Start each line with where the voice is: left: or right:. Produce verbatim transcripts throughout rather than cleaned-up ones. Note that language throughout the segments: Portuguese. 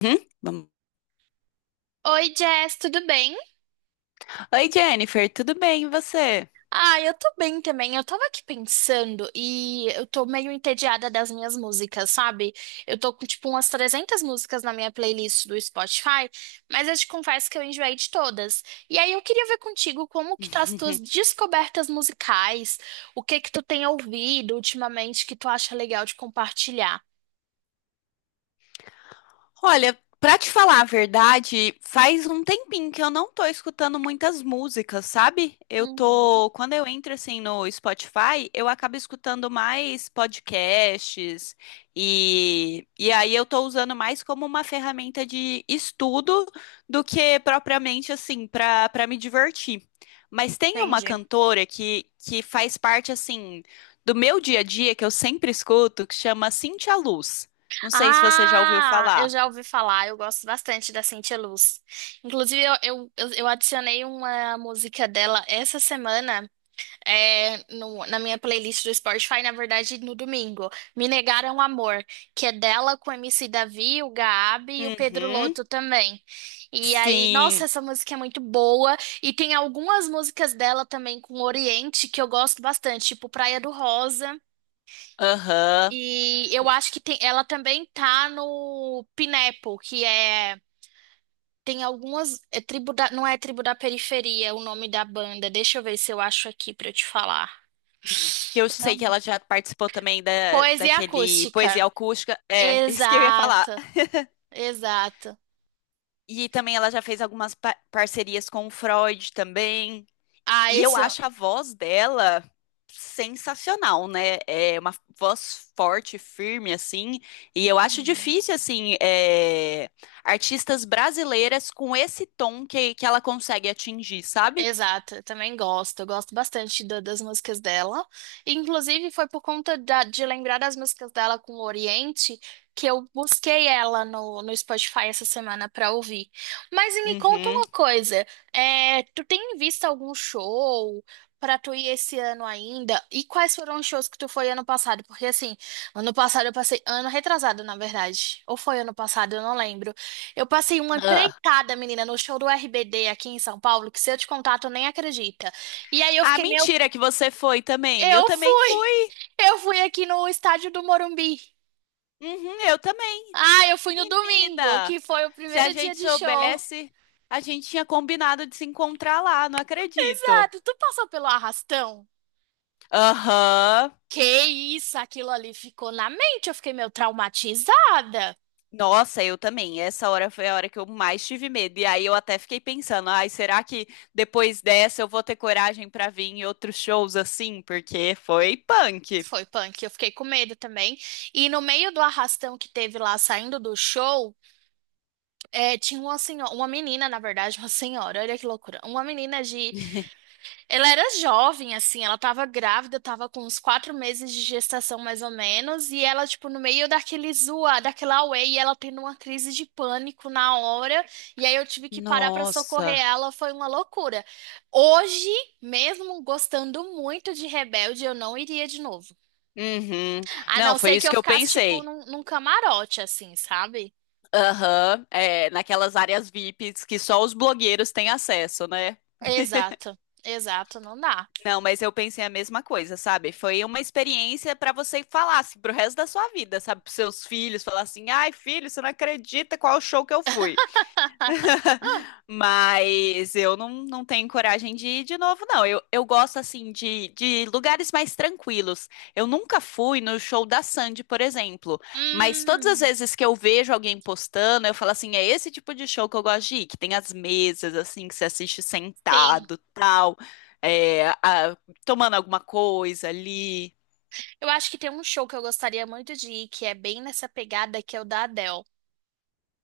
left: Uhum, vamos.
right: Oi, Jess, tudo bem?
left: Oi, Jennifer, tudo bem? E você?
right: Ah, eu tô bem também. Eu tava aqui pensando e eu tô meio entediada das minhas músicas, sabe? Eu tô com tipo umas trezentas músicas na minha playlist do Spotify, mas eu te confesso que eu enjoei de todas. E aí eu queria ver contigo como que tá as tuas descobertas musicais, o que que tu tem ouvido ultimamente que tu acha legal de compartilhar.
left: Olha, pra te falar a verdade, faz um tempinho que eu não tô escutando muitas músicas, sabe? Eu
right: Uhum,
left: tô, quando eu entro assim no Spotify, eu acabo escutando mais podcasts e, e aí eu tô usando mais como uma ferramenta de estudo do que propriamente assim pra para me divertir. Mas tem uma
right: entendi.
left: cantora que que faz parte assim do meu dia a dia que eu sempre escuto, que chama Cintia Luz. Não sei se você já ouviu
right: Ah, eu
left: falar.
right: já ouvi falar, eu gosto bastante da Cintia Luz. Inclusive, eu, eu, eu eu adicionei uma música dela essa semana é, no- na minha playlist do Spotify, na verdade, no domingo. Me Negaram Amor, que é dela com o M C Davi, o Gabi e o Pedro
left: Uhum.
right: Lotto também. E aí, nossa,
left: Sim.
right: essa música é muito boa. E tem algumas músicas dela também com o Oriente que eu gosto bastante, tipo Praia do Rosa.
left: Aham.
right: E eu acho que tem, ela também tá no Pineapple, que é. Tem algumas. É tribo da, não é tribo da periferia, é o nome da banda. Deixa eu ver se eu acho aqui pra eu te falar.
left: Hum. Que eu sei que
right: Não.
left: ela já participou também da,
right: Poesia
left: daquele Poesia
right: acústica.
left: Acústica. É, isso que eu ia falar.
right: Exato, exato.
left: E também ela já fez algumas pa- parcerias com o Freud também.
right: Ah,
left: E eu
right: esse. Eu-
left: acho a voz dela sensacional, né? É uma voz forte, firme, assim. E eu acho
right: Uhum.
left: difícil, assim, é, artistas brasileiras com esse tom que, que ela consegue atingir, sabe?
right: Exato, eu também gosto. Eu gosto bastante da- das músicas dela. E, inclusive, foi por conta da- de lembrar das músicas dela com o Oriente que eu busquei ela no, no Spotify essa semana pra ouvir. Mas e me conta
left: Uhum.
right: uma coisa: é, tu tem visto algum show pra tu ir esse ano ainda? E quais foram os shows que tu foi ano passado? Porque, assim, ano passado eu passei. Ano retrasado, na verdade. Ou foi ano passado, eu não lembro. Eu passei uma
left: Ah.
right: empreitada, menina, no show do R B D aqui em São Paulo, que se eu te contar, tu nem acredita. E aí eu
left: Ah,
right: fiquei, meu,
left: mentira que você foi também. Eu
right: eu
left: também
right: fui!
left: fui.
right: Eu fui aqui no estádio do Morumbi.
left: Uhum, eu também.
right: Ah, eu fui no domingo,
left: Menina,
right: que foi o
left: se a
right: primeiro dia
left: gente
right: de show.
left: soubesse, a gente tinha combinado de se encontrar lá, não acredito.
right: Exato, tu passou pelo arrastão?
left: Aham.
right: Que isso, aquilo ali ficou na mente, eu fiquei meio traumatizada.
left: Nossa, eu também. Essa hora foi a hora que eu mais tive medo. E aí eu até fiquei pensando, ai, será que depois dessa eu vou ter coragem pra vir em outros shows assim? Porque foi punk.
right: Foi punk, eu fiquei com medo também. E no meio do arrastão que teve lá saindo do show, é, tinha uma senhora, uma menina, na verdade, uma senhora, olha que loucura. Uma menina de. Ela era jovem, assim, ela tava grávida, tava com uns quatro meses de gestação, mais ou menos, e ela, tipo, no meio daquele zoa, daquela auê, e ela tendo uma crise de pânico na hora, e aí eu tive que parar pra socorrer
left: Nossa.
right: ela, foi uma loucura. Hoje, mesmo gostando muito de Rebelde, eu não iria de novo.
left: Uhum.
right: A
left: Não,
right: não
left: foi
right: ser que
left: isso
right: eu
left: que eu
right: ficasse, tipo,
left: pensei.
right: num, num camarote, assim, sabe?
left: Aham, é, naquelas áreas VIPs que só os blogueiros têm acesso, né?
right: Exato, exato, não dá.
left: Não, mas eu pensei a mesma coisa, sabe? Foi uma experiência pra você falar assim, pro resto da sua vida, sabe? Pros seus filhos, falar assim: ai, filho, você não acredita qual show que eu fui. Mas eu não, não tenho coragem de ir de novo, não. Eu, eu gosto, assim, de, de lugares mais tranquilos. Eu nunca fui no show da Sandy, por exemplo. Mas todas as
right: Hum,
left: vezes que eu vejo alguém postando, eu falo assim: é esse tipo de show que eu gosto de ir, que tem as mesas, assim, que você assiste
right: sim.
left: sentado, tal, é, a- tomando alguma coisa ali.
right: Eu acho que tem um show que eu gostaria muito de ir, que é bem nessa pegada que é o da Adele.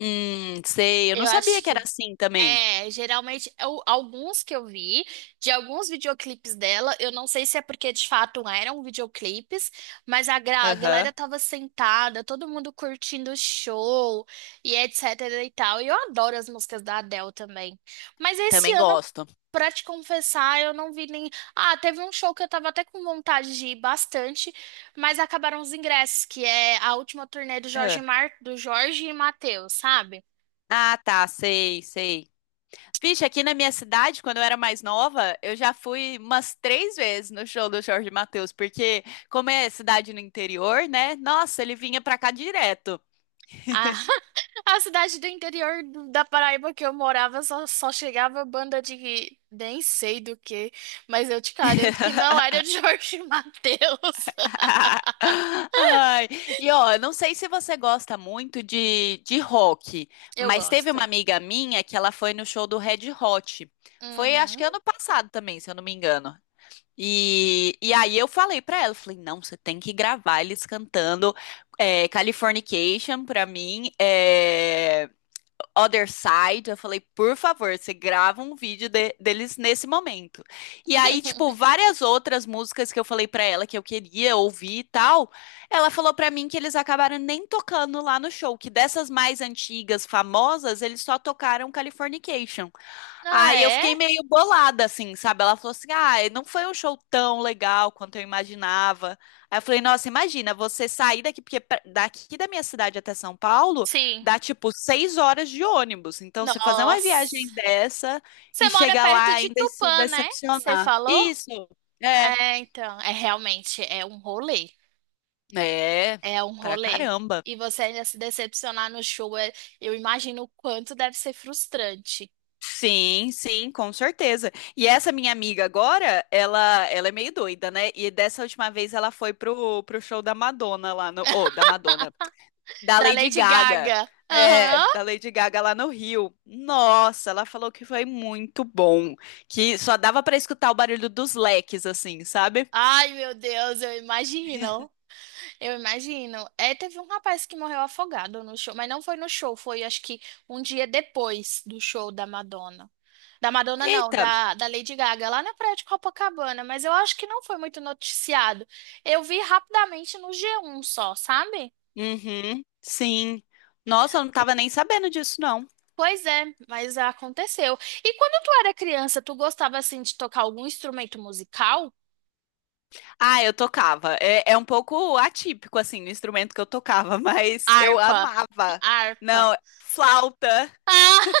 left: Hum, sei. Eu não
right: Eu
left: sabia
right: acho
left: que
right: que.
left: era assim também.
right: É, geralmente, eu- alguns que eu vi, de alguns videoclipes dela, eu não sei se é porque de fato eram videoclipes, mas a, gra- a galera
left: Aham.
right: tava sentada, todo mundo curtindo o show e etc e tal. E eu adoro as músicas da Adele também. Mas esse
left: Também
right: ano
left: gosto.
right: pra te confessar, eu não vi nem. Ah, teve um show que eu tava até com vontade de ir bastante, mas acabaram os ingressos, que é a última turnê do Jorge
left: Ah,
right: Mar... do Jorge e Mateus, sabe?
left: Ah, tá, sei, sei. Vixe, aqui na minha cidade, quando eu era mais nova, eu já fui umas três vezes no show do Jorge Mateus, porque como é cidade no interior, né? Nossa, ele vinha pra cá direto.
right: A... a cidade do interior do- da Paraíba que eu morava só, só chegava banda de nem sei do que, mas eu te garanto que não era de Jorge e Mateus.
left: Ai, e ó, eu não sei se você gosta muito de, de rock,
right: Eu
left: mas teve uma
right: gosto.
left: amiga minha que ela foi no show do Red Hot. Foi, acho
right: Uhum.
left: que ano passado também, se eu não me engano. E, e aí eu falei pra ela, eu falei, não, você tem que gravar eles cantando é, Californication pra mim, é, Other Side. Eu falei, por favor, você grava um vídeo de- deles nesse momento. E aí, tipo, várias outras músicas que eu falei pra ela que eu queria ouvir e tal, ela falou pra mim que eles acabaram nem tocando lá no show, que dessas mais antigas, famosas, eles só tocaram Californication.
right: Ah,
left: Aí eu
right: é?
left: fiquei meio bolada, assim, sabe? Ela falou assim: ah, não foi um show tão legal quanto eu imaginava. Aí eu falei: nossa, imagina você sair daqui, porque pra- daqui da minha cidade até São Paulo
right: Sim.
left: dá tipo seis horas de ônibus. Então você fazer uma
right: Nossa.
left: viagem dessa
right: Você
left: e
right: mora
left: chegar lá
right: perto de
left: ainda e se
right: Tupã, né? Você
left: decepcionar.
right: falou?
left: Isso, é,
right: É, então, é realmente, é um rolê.
left: é,
right: É um
left: pra
right: rolê.
left: caramba.
right: E você ainda se decepcionar no show, é- eu imagino o quanto deve ser frustrante.
left: Sim, sim, com certeza. E essa minha amiga agora, ela, ela é meio doida, né? E dessa última vez ela foi pro, pro show da Madonna lá no, ou da Madonna, da
right: Da
left: Lady
right: Lady
left: Gaga.
right: Gaga.
left: É, da
right: Aham.
left: Lady Gaga lá no Rio. Nossa, ela falou que foi muito bom, que só dava pra escutar o barulho dos leques assim, sabe?
right: Ai, meu Deus, eu imagino. Eu imagino. É, teve um rapaz que morreu afogado no show, mas não foi no show, foi acho que um dia depois do show da Madonna. Da Madonna, não,
left: Eita.
right: da, da Lady Gaga, lá na Praia de Copacabana, mas eu acho que não foi muito noticiado. Eu vi rapidamente no G um só, sabe?
left: Uhum. Sim. Nossa, eu não tava nem sabendo disso não.
right: Pois é, mas aconteceu. E quando tu era criança, tu gostava assim de tocar algum instrumento musical?
left: Ah, eu tocava. É, é um pouco atípico, assim, no instrumento que eu tocava, mas eu
right: Harpa,
left: amava.
right: harpa.
left: Não, flauta.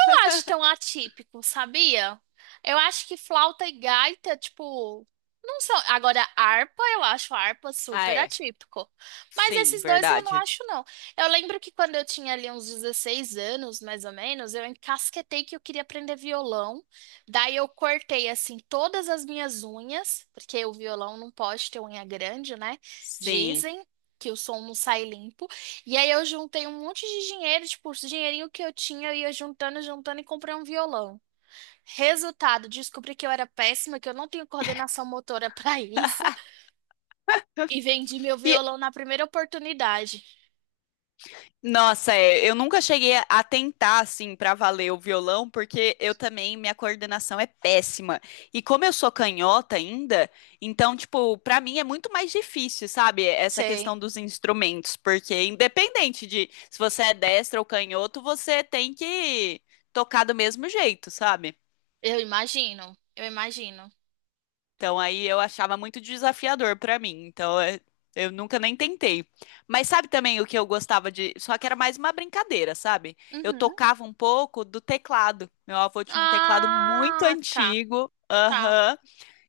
right: Não acho tão atípico, sabia? Eu acho que flauta e gaita, tipo, não são. Agora, harpa, eu acho harpa
left: Ah,
right: super
left: é.
right: atípico. Mas
left: Sim,
right: esses dois eu não
left: verdade.
right: acho, não. Eu lembro que quando eu tinha ali uns dezesseis anos, mais ou menos, eu encasquetei que eu queria aprender violão. Daí eu cortei, assim, todas as minhas unhas, porque o violão não pode ter unha grande, né?
left: Sim.
right: Dizem que o som não sai limpo. E aí eu juntei um monte de dinheiro, tipo, os dinheirinho que eu tinha, eu ia juntando, juntando e comprei um violão. Resultado, descobri que eu era péssima, que eu não tenho coordenação motora pra isso e vendi meu
left: E
right: violão na primeira oportunidade.
left: nossa, é, eu nunca cheguei a a tentar assim pra valer o violão, porque eu também minha coordenação é péssima. E como eu sou canhota ainda, então tipo, pra mim é muito mais difícil, sabe? Essa
right: Sei,
left: questão dos instrumentos, porque independente de se você é destro ou canhoto, você tem que tocar do mesmo jeito, sabe?
right: eu imagino, eu imagino.
left: Então aí eu achava muito desafiador pra mim. Então é, eu nunca nem tentei. Mas sabe também o que eu gostava de, só que era mais uma brincadeira, sabe? Eu
right: Uhum.
left: tocava um pouco do teclado. Meu avô tinha um teclado muito
right: Ah, tá,
left: antigo.
right: tá.
left: Aham.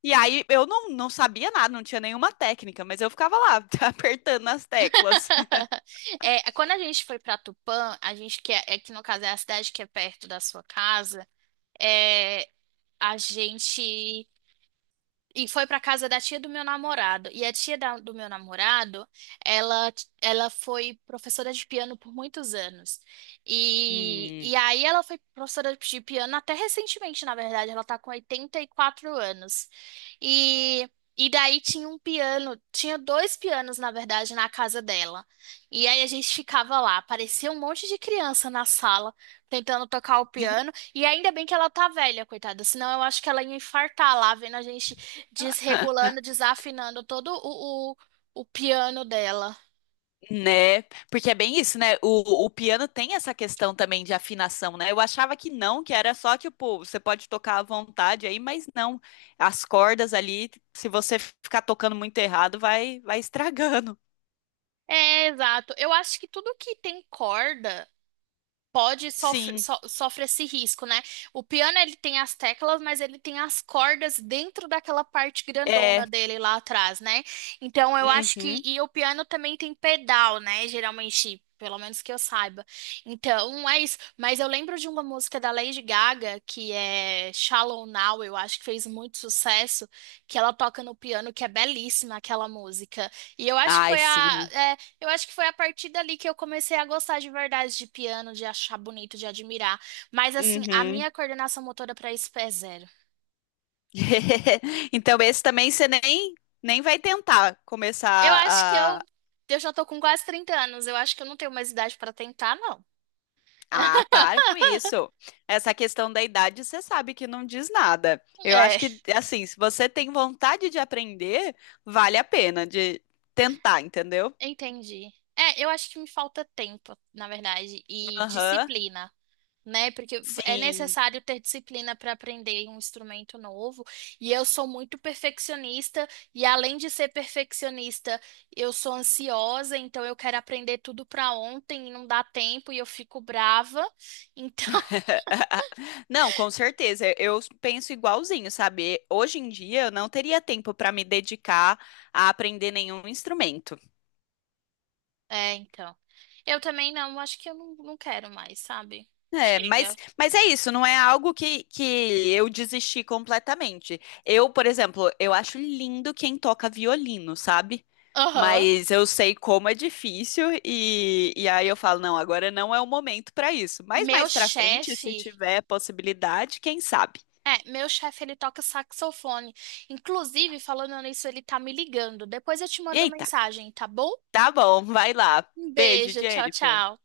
left: E aí eu não, não sabia nada, não tinha nenhuma técnica, mas eu ficava lá apertando as teclas.
right: É, quando a gente foi pra Tupã, a gente que é, é que no caso é a cidade que é perto da sua casa, é, a gente e foi pra casa da tia do meu namorado. E a tia da- do meu namorado, ela, ela foi professora de piano por muitos anos. E,
left: Hum.
right: e aí ela foi professora de piano até recentemente, na verdade. Ela tá com oitenta e quatro anos. E, e daí tinha um piano, tinha dois pianos, na verdade, na casa dela. E aí a gente ficava lá, parecia um monte de criança na sala, tentando tocar o piano. E ainda bem que ela tá velha, coitada, senão eu acho que ela ia infartar lá, vendo a gente desregulando, desafinando todo o, o, o piano dela.
left: Né? Porque é bem isso, né? O, o piano tem essa questão também de afinação, né? Eu achava que não, que era só tipo, você pode tocar à vontade aí, mas não. As cordas ali, se você ficar tocando muito errado, vai, vai estragando.
right: É, exato. Eu acho que tudo que tem corda. Pode sofre,
left: Sim,
right: so- sofre esse risco, né? O piano ele tem as teclas, mas ele tem as cordas dentro daquela parte grandona
left: é.
right: dele lá atrás, né? Então eu acho que
left: Uhum.
right: e o piano também tem pedal, né? Geralmente, pelo menos que eu saiba. Então é isso. Mas eu lembro de uma música da Lady Gaga que é Shallow Now, eu acho que fez muito sucesso, que ela toca no piano, que é belíssima aquela música. E eu acho que
left: Ai,
right: foi a
left: sim.
right: é, eu acho que foi a partir dali que eu comecei a gostar de verdade de piano, de achar bonito, de admirar. Mas assim, a
left: Uhum.
right: minha coordenação motora para isso é zero.
left: Então, esse também você nem, nem vai tentar
right: Eu
left: começar.
right: acho que eu, eu já tô com quase trinta anos. Eu acho que eu não tenho mais idade para tentar, não.
left: Ah, para com isso. Essa questão da idade, você sabe que não diz nada. Eu acho
right: É,
left: que, assim, se você tem vontade de aprender, vale a pena de tentar, entendeu?
right: entendi. É, eu acho que me falta tempo, na verdade, e
left: Aham,
right: disciplina. Né? Porque é
left: sim.
right: necessário ter disciplina para aprender um instrumento novo. E eu sou muito perfeccionista, e além de ser perfeccionista, eu sou ansiosa, então eu quero aprender tudo para ontem e não dá tempo e eu fico brava. Então,
left: Não, com certeza. Eu penso igualzinho, sabe? Hoje em dia, eu não teria tempo para me dedicar a aprender nenhum instrumento.
right: é, então. Eu também não, acho que eu não, não quero mais, sabe?
left: É, mas,
right: Chega.
left: mas é isso, não é algo que, que eu desisti completamente. Eu, por exemplo, eu acho lindo quem toca violino, sabe?
right: Aham.
left: Mas eu sei como é difícil e, e aí eu falo, não, agora não é o momento para isso. Mas
right: Meu
left: mais para frente, se
right: chefe.
left: tiver possibilidade, quem sabe?
right: É, meu chefe, ele toca saxofone. Inclusive, falando nisso, ele tá me ligando. Depois eu te mando
left: Eita,
right: mensagem, tá bom?
left: tá bom, vai lá.
right: Um
left: Beijo,
right: beijo, tchau,
left: Jennifer.
right: tchau.